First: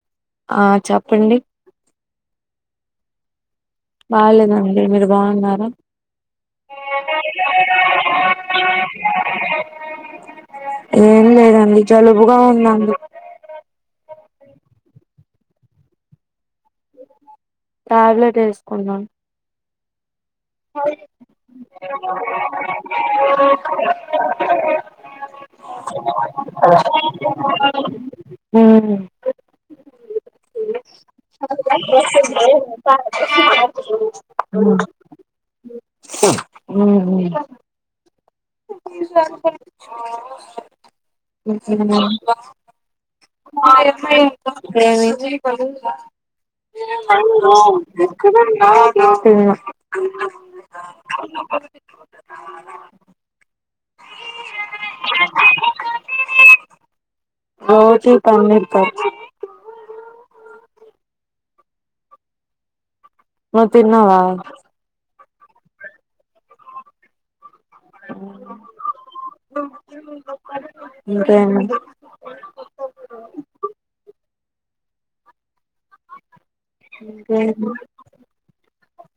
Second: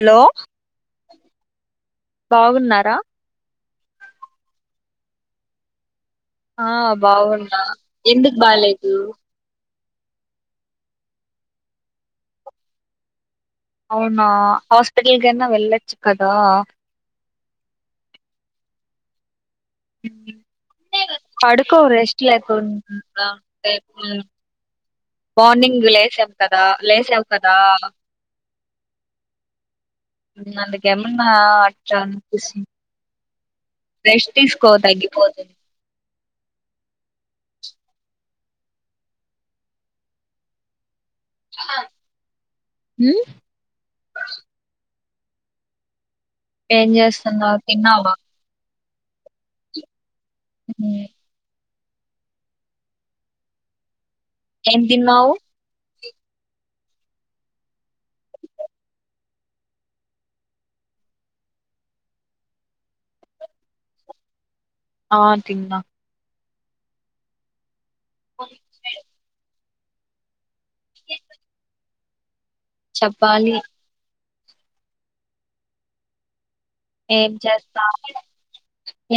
Hello ఆ చెప్పండి బాగున్నారా బాగాలేదండి మీరు బాగున్నారా ఆ బాగున్నా ఎందుకు బాలేేదు ఏం లేదండి జలుబుగా ఉందండి అవునా హాస్పిటల్ గనా వెళ్ళొచ్చు కదా టాబ్లెట్ వేసుకున్న హ పడుకో రెస్ట్ లేకుండా ఉంటే మార్నింగ్ లేసాం కదా లేసాము కదా అందుకేమన్నా అట్లా అనిపిస్తుంది [unintelligible] రెస్ట్ తీసుకో తగ్గిపోతుంది ఉమ్ ఉం ఉమ్, [unintelligible] ఏం చేస్తున్నావు తిన్నావా ఉమ్ అ ఏం తిన్నవు ఆ చూద్దాం ఆ తిన్నవా ఆ తిన్న ఇంకా ఏంటి చెప్పాలి ఏం ఇంకేమి చేస్తా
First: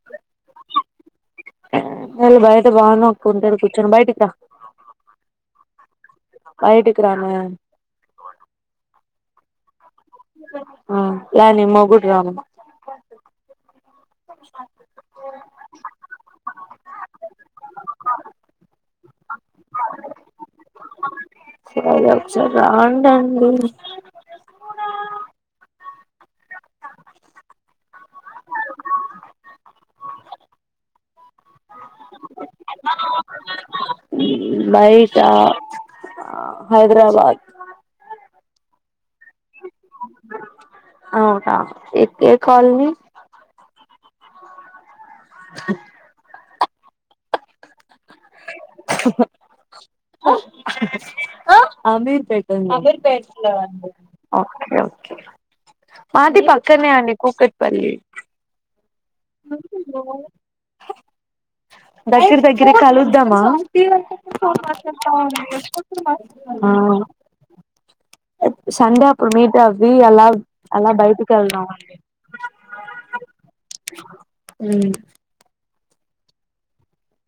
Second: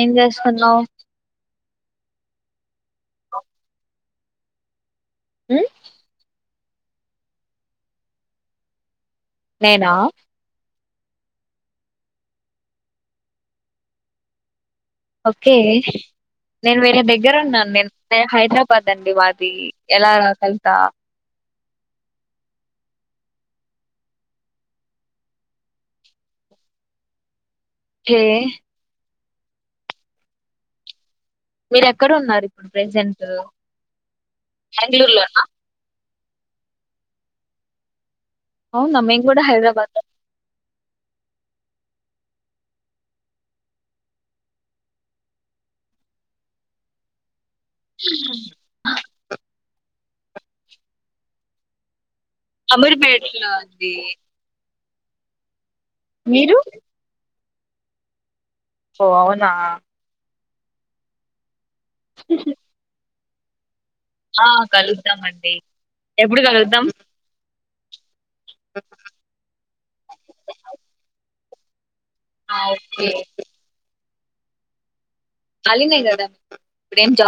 ఏం చేస్తున్నావు అళ బయట బాగున్నా కొంతరు కూర్చోం బయటికా బయటికి రానా నేనా ఏ ని మొగుడు రా ఓకే నేను వేరే దగ్గర ఉన్నాను నేను హైదరాబాద్ అండి మాది ఎలా కలుతా సరే ఒకసారి రాండండి ఒకే మీరు ఎక్కడ ఉన్నారు ఇప్పుడు ప్రెసెంటు బయటా అ హైదరాబాద్ అవునా మేం గూడా హైదరాబాదే అవునా ఎ ఏ కాలనీ అమీర్పేట్ అమీర్పేటలో అండి మాది మీరు పక్కనే అండి కూకట్ పల్లి హో అవునా దగ్గరి దగ్గరే కలుద్దామా ఆ కలుద్దామండి ఎప్పుడు ఆ కలుద్దాం సండే అప్పుడు మీట్ అవ్వి అలా అలా బయటకి ఎళ్దాం ఆ ఓకే ఊ కాలినే గదా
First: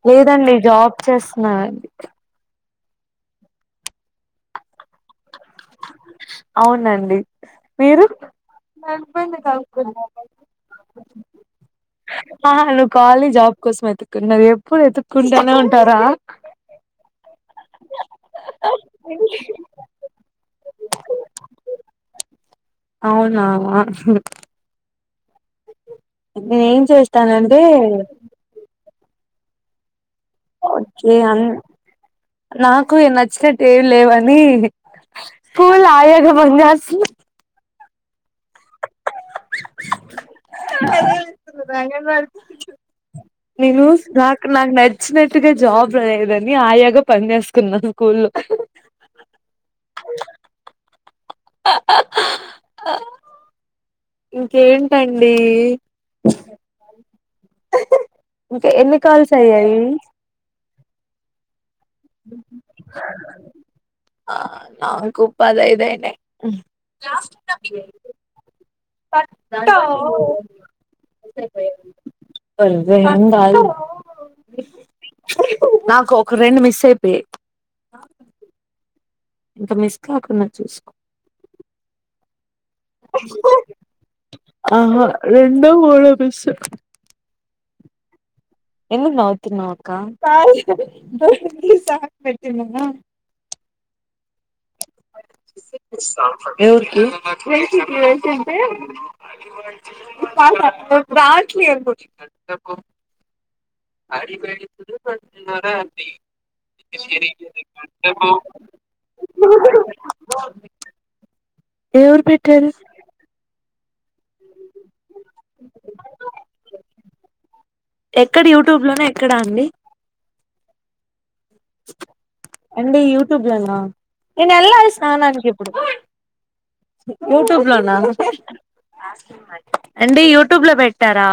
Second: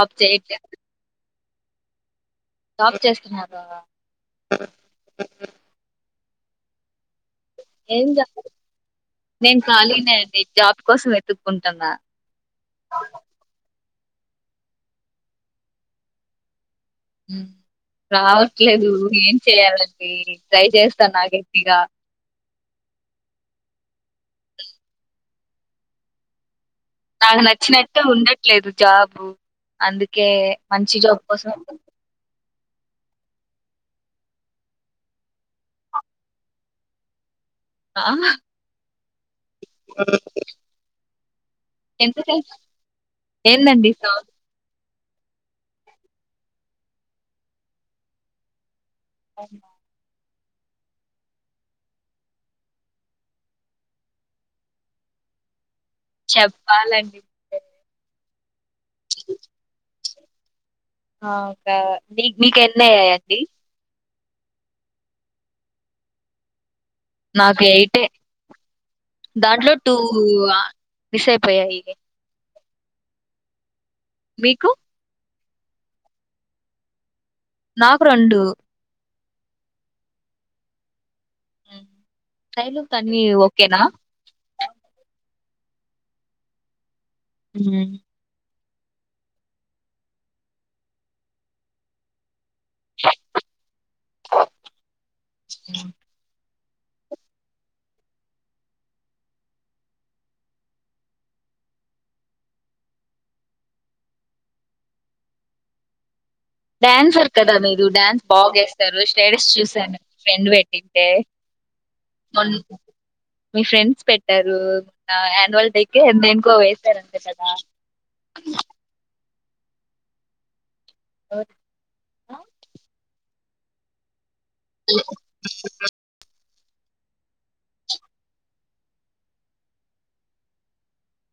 లేదండి జాబ్ చేస్తున్నా జాబ్ చేస్తున్నావా అవునండి మీరు ఏం జాబ్ నా హస్బెండ్ ని నేను ఖాళీనే కనుక్కున్నా అండి జాబ్ కోసం వెతుక్కుంటున్నా ఆ నువ్వు కాలి జాబ్ కోసం ఎతుక్కున్నది ఎప్పుడు ఎతుక్కుంటానే ఉంటారా ఊ రావట్లేదు ఏం చేయాలండీ ట్రై చేస్త్ స్తన్నా గట్టిగా అవునా నేనేం నాకు చేస్తానంటే నచ్చినట్టు ఉండట్లేదు జాబు అందుకే మంచి జాబ్ కోసం నాకూ నచ్చినట్టు ఏవ్ లేవని స్కూల్ల ఆయాగ పని చేస్సున్న ఆ హ [unintelligible] అంగన్వాడి ఎందుక ఏందండి నేనూస్ సౌండ్ నాక్ నాక్ న వచ్చినట్టుగా జాబ్ లేదని ఆయాగా పని చేేసుకున్నా స్కూల్లో ఇంకేంటండి చెప్పాలండి [inaudible] రే ఇంక ఎన్ని కాల్స్ అయ్యాయి నాకా మీక్ మీక్ ఎన్నయ్యాయండి ఆ నాకు పాదైదు అయినయ్ నాకు ఎయిటే దాంట్లో టూ ఆ మిస్ అయిపోయాయ్ [unintelligible] మీకు నాకు ఒక రెండు మిస్ అయిపోయయ్ నాకు రెండు ఇంక మిస్ కాకున్న చూస్కో శైలుకు అన్ని ఓకేనా ఆహ రెండో మూడో మిస్స్ ఉమ్. ఎందుకు నవుతున్నావ్ అక్కా చెల్లమ్మ [unintelligible] రావట్లేదు అడి బేడి చన్నారా అది డ్యాన్సర్ కదా మీరు డ్యాన్స్ బాగేస్తారు స్టేటస్ చూసాను ఫ్రెండ్ పెట్టింటే. ఎవరు మొన్ పెట్టారు. మీ ఫ్రెండ్స్ పెట్. టరు యాన్యువల్ డేకి దేనికో ఇంకో వేేశారు అంతే కదా. ఇక్కడ అండి. అ. అండి యూట్యూబ్ లోనా. యూట్యూబ్ లోనా. అండి యూట్యూబ్ లో పెట్టారా.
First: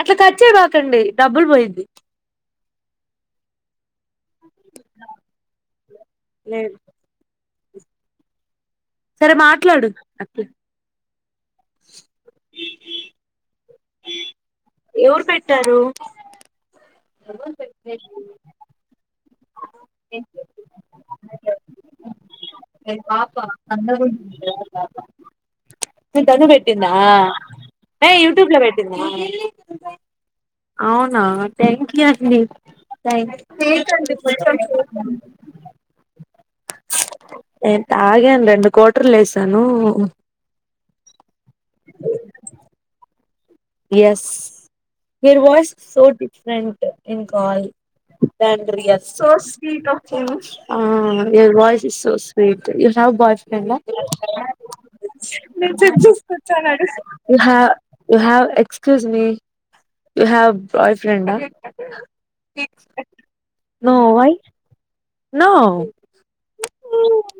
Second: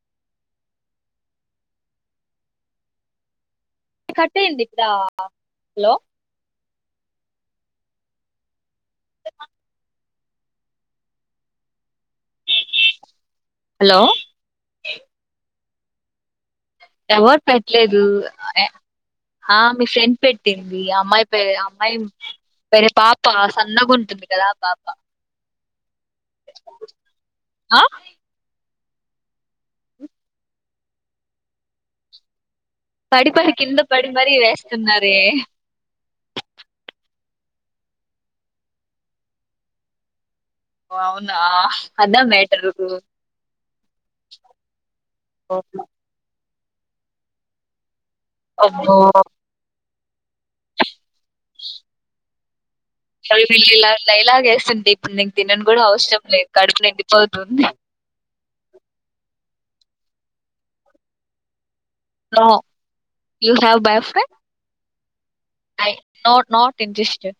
అట్లా ఖచే బకండి డబ్బులు పోయింది. కట్టేయంది ఇక్కడ హలో. లేదు. సరే మాట్లాడు. హలో. హలో. ఎవరు పెట్టలేదు. ఆ మీ ఫ్రెండ్ పెట్టింది అమ్మాయి పేరు ఏదో అమ్మాయి. వేరే పాప సన్నగా ఉంటది కదా పాప. తను పెట్టిందా ఆ ఎ యూట్యూబ్ లో పెట్టి. అవునా థ్యాంక్ యూ అండి. థ్యాంక్స్ పడిపడి కింద పడి మరీ వేస్తున్నారే. నేను తాగాను రెండు కోటర్లు వేసాను. ఓ అవునా అదా matter. Yes her voice so different in call. ఆ అబ్బో your voice is so sweet. You have boy అసలు వీళ్ళు ఫ్రెండ్ ఇలా లైలాగ వేస్తుంటే ఇప్పుడు నీకు తినను కూడా అవసరం లేదు కడుపు ఆ. నిండిపోతుంది you have excuse me you have boy friend ఆ. No you have no why boyfriend. No I not not interested.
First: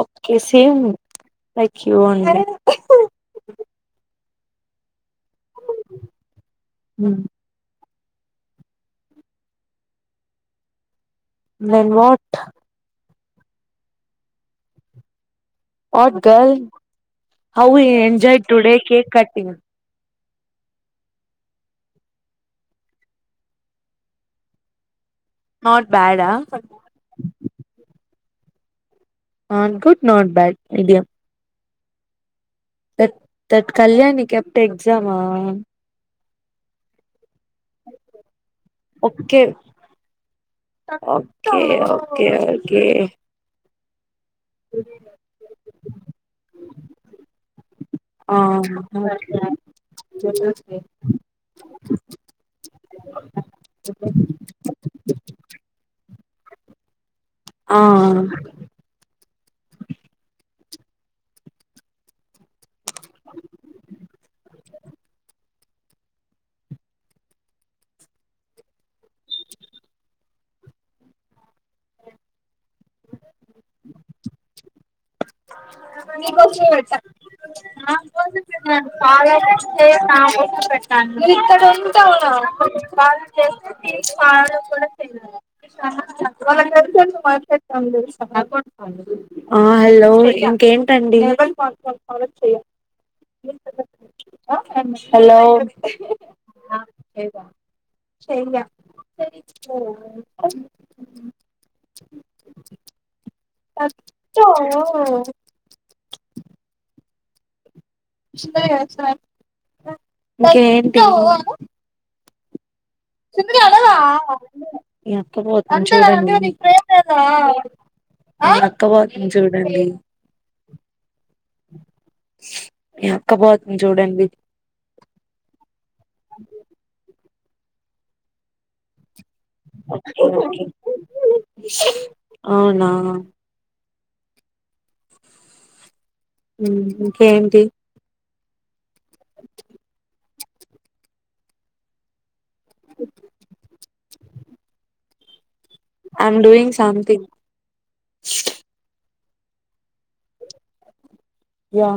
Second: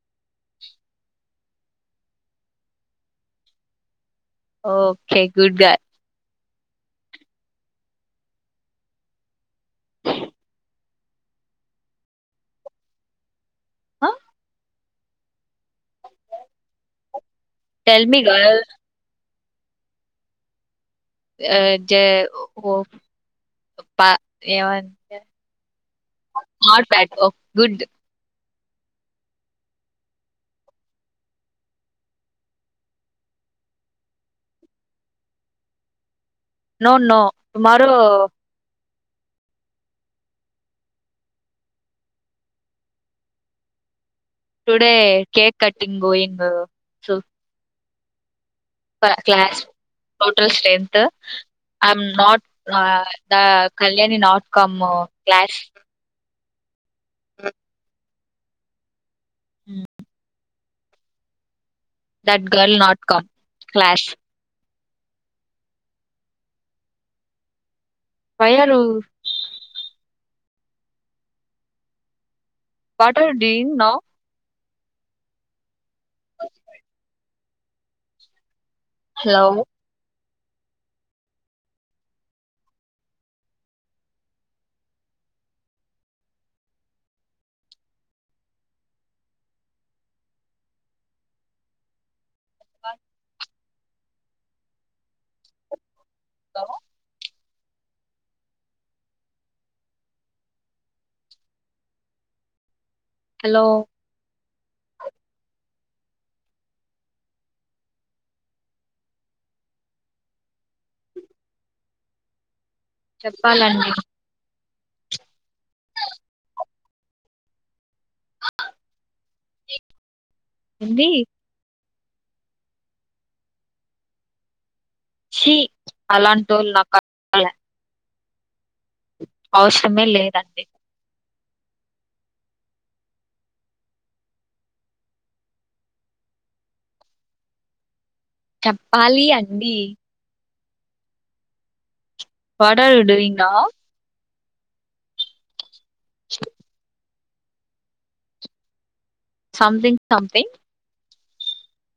Okay same like you only. Okay good girl. హ దెన్ వాట్. ఆ. What girl how you tell me enjoy girl today cake cutting. అ జ హ్ పా A one. Not బ్యాడా all bad work good. Not good not bad medium. త తత్ Kalyani kept exam ఆ. No no tomorrow. Okay. Okay okay okay. Today cake cutting going. ఆ super congratulation. Class total strength. I'm not the Kalyani not come class. ఆ ఆ uh that girl not come class వయ్యారు what are you doing now [unintelligible] [unintelligible] hello ఇక్కడుంటావు [unintelligible] కూడా తినాలి ఆ hello ఇంకేంటండి hello చెయ్య [inaudible] hello to ఇంకేంటి చెప్పాలండి ఈ అత్త పోర్ చూడండి అక్క పోతుంది చూడండి ఏందీ మీ అక్క పోతుంది చూడండి ఛీ అలాంటోళ్ళు నాకక్కర్లా అవసరమే లేదండి అవునా ఉమ్ ఇంకేంటి చెప్పాలి అండి what are you doing now I am doing something something something yeah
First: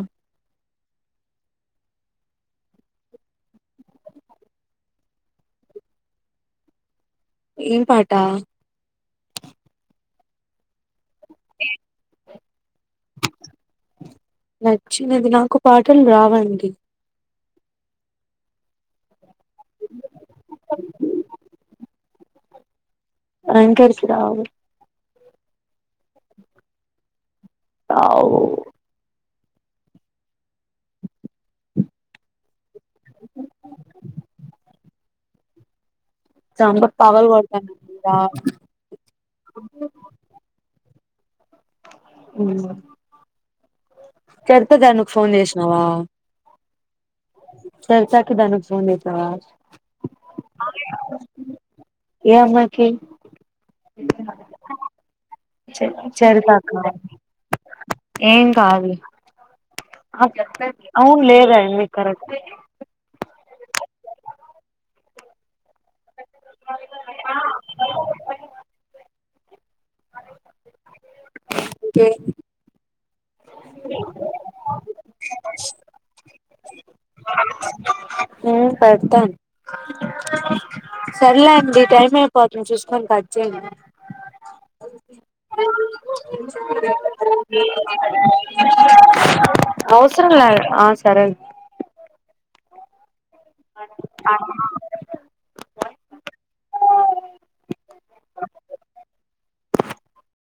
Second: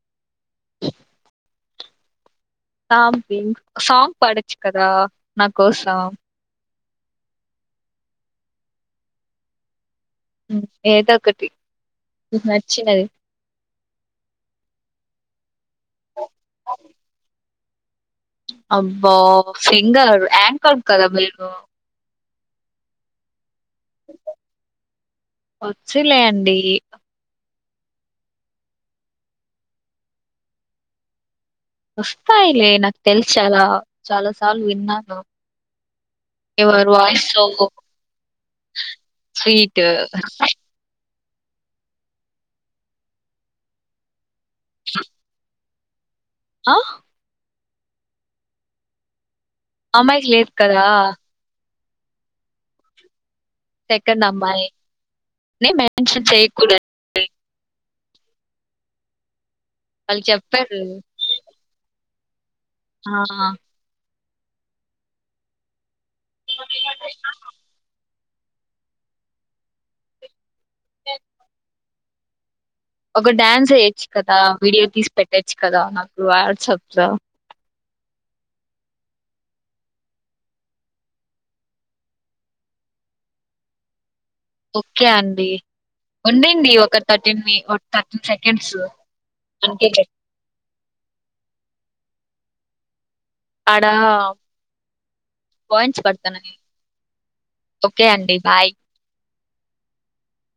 సాం పింగ్ సాంగ్ పాడోచ్చు కదా నా కోసం ఏం పాట ఏదో ఒకటి నచ్చినది నచ్చినది నాకు పాటలు రావండి అబ్బా సింగర్ యాంకర్ కదా మీరు యాంకర్స్ కి రావు వచ్చులే అండి రావు వస్తాయిలే నాకు తెలుసు చాలా చాలా సార్లు విన్నాను చెంప యువర్ వాయిస్ సో పగలుకొడతాను రావు స్వీట్ చరిత దానికి ఫోన్ చేసినావా ఆహ్ చరితకి దానూక్ ఫోన్ చేసావా అమ్మాయికి లేదు కదా ఏ అమ్మాయికి సెకండ్ అమ్మాయి నేను చరి మెన్షన్ చరితాకా చేయకూడదు ఏం కాదులే వాళ్ళు ఆమె చెప్పారు చెప్తదిలే అవును లేదండి కరెక్ట్టే ఆ ఓకే ఒక డడాన్స్ అయొచ్చు కదా వీడియో తీసి పెట్టచ్చు కదా నాకు వాట్సాప్ లో ఉమ్మ్ పెడతాను సర్లేండి టైం అయిపోతుంది చూసుకొని ఖట్ చేయండి ఓకే అండి ఉండండి ఒక థర్టీన్ మి థర్టీన్ సెకండ్స్ ఓకే అవసరం లే ఆ సరే ఆడ అవునా అండి పాయింట్స్ పడుతున్నాయి ఓకే అండి బాయ్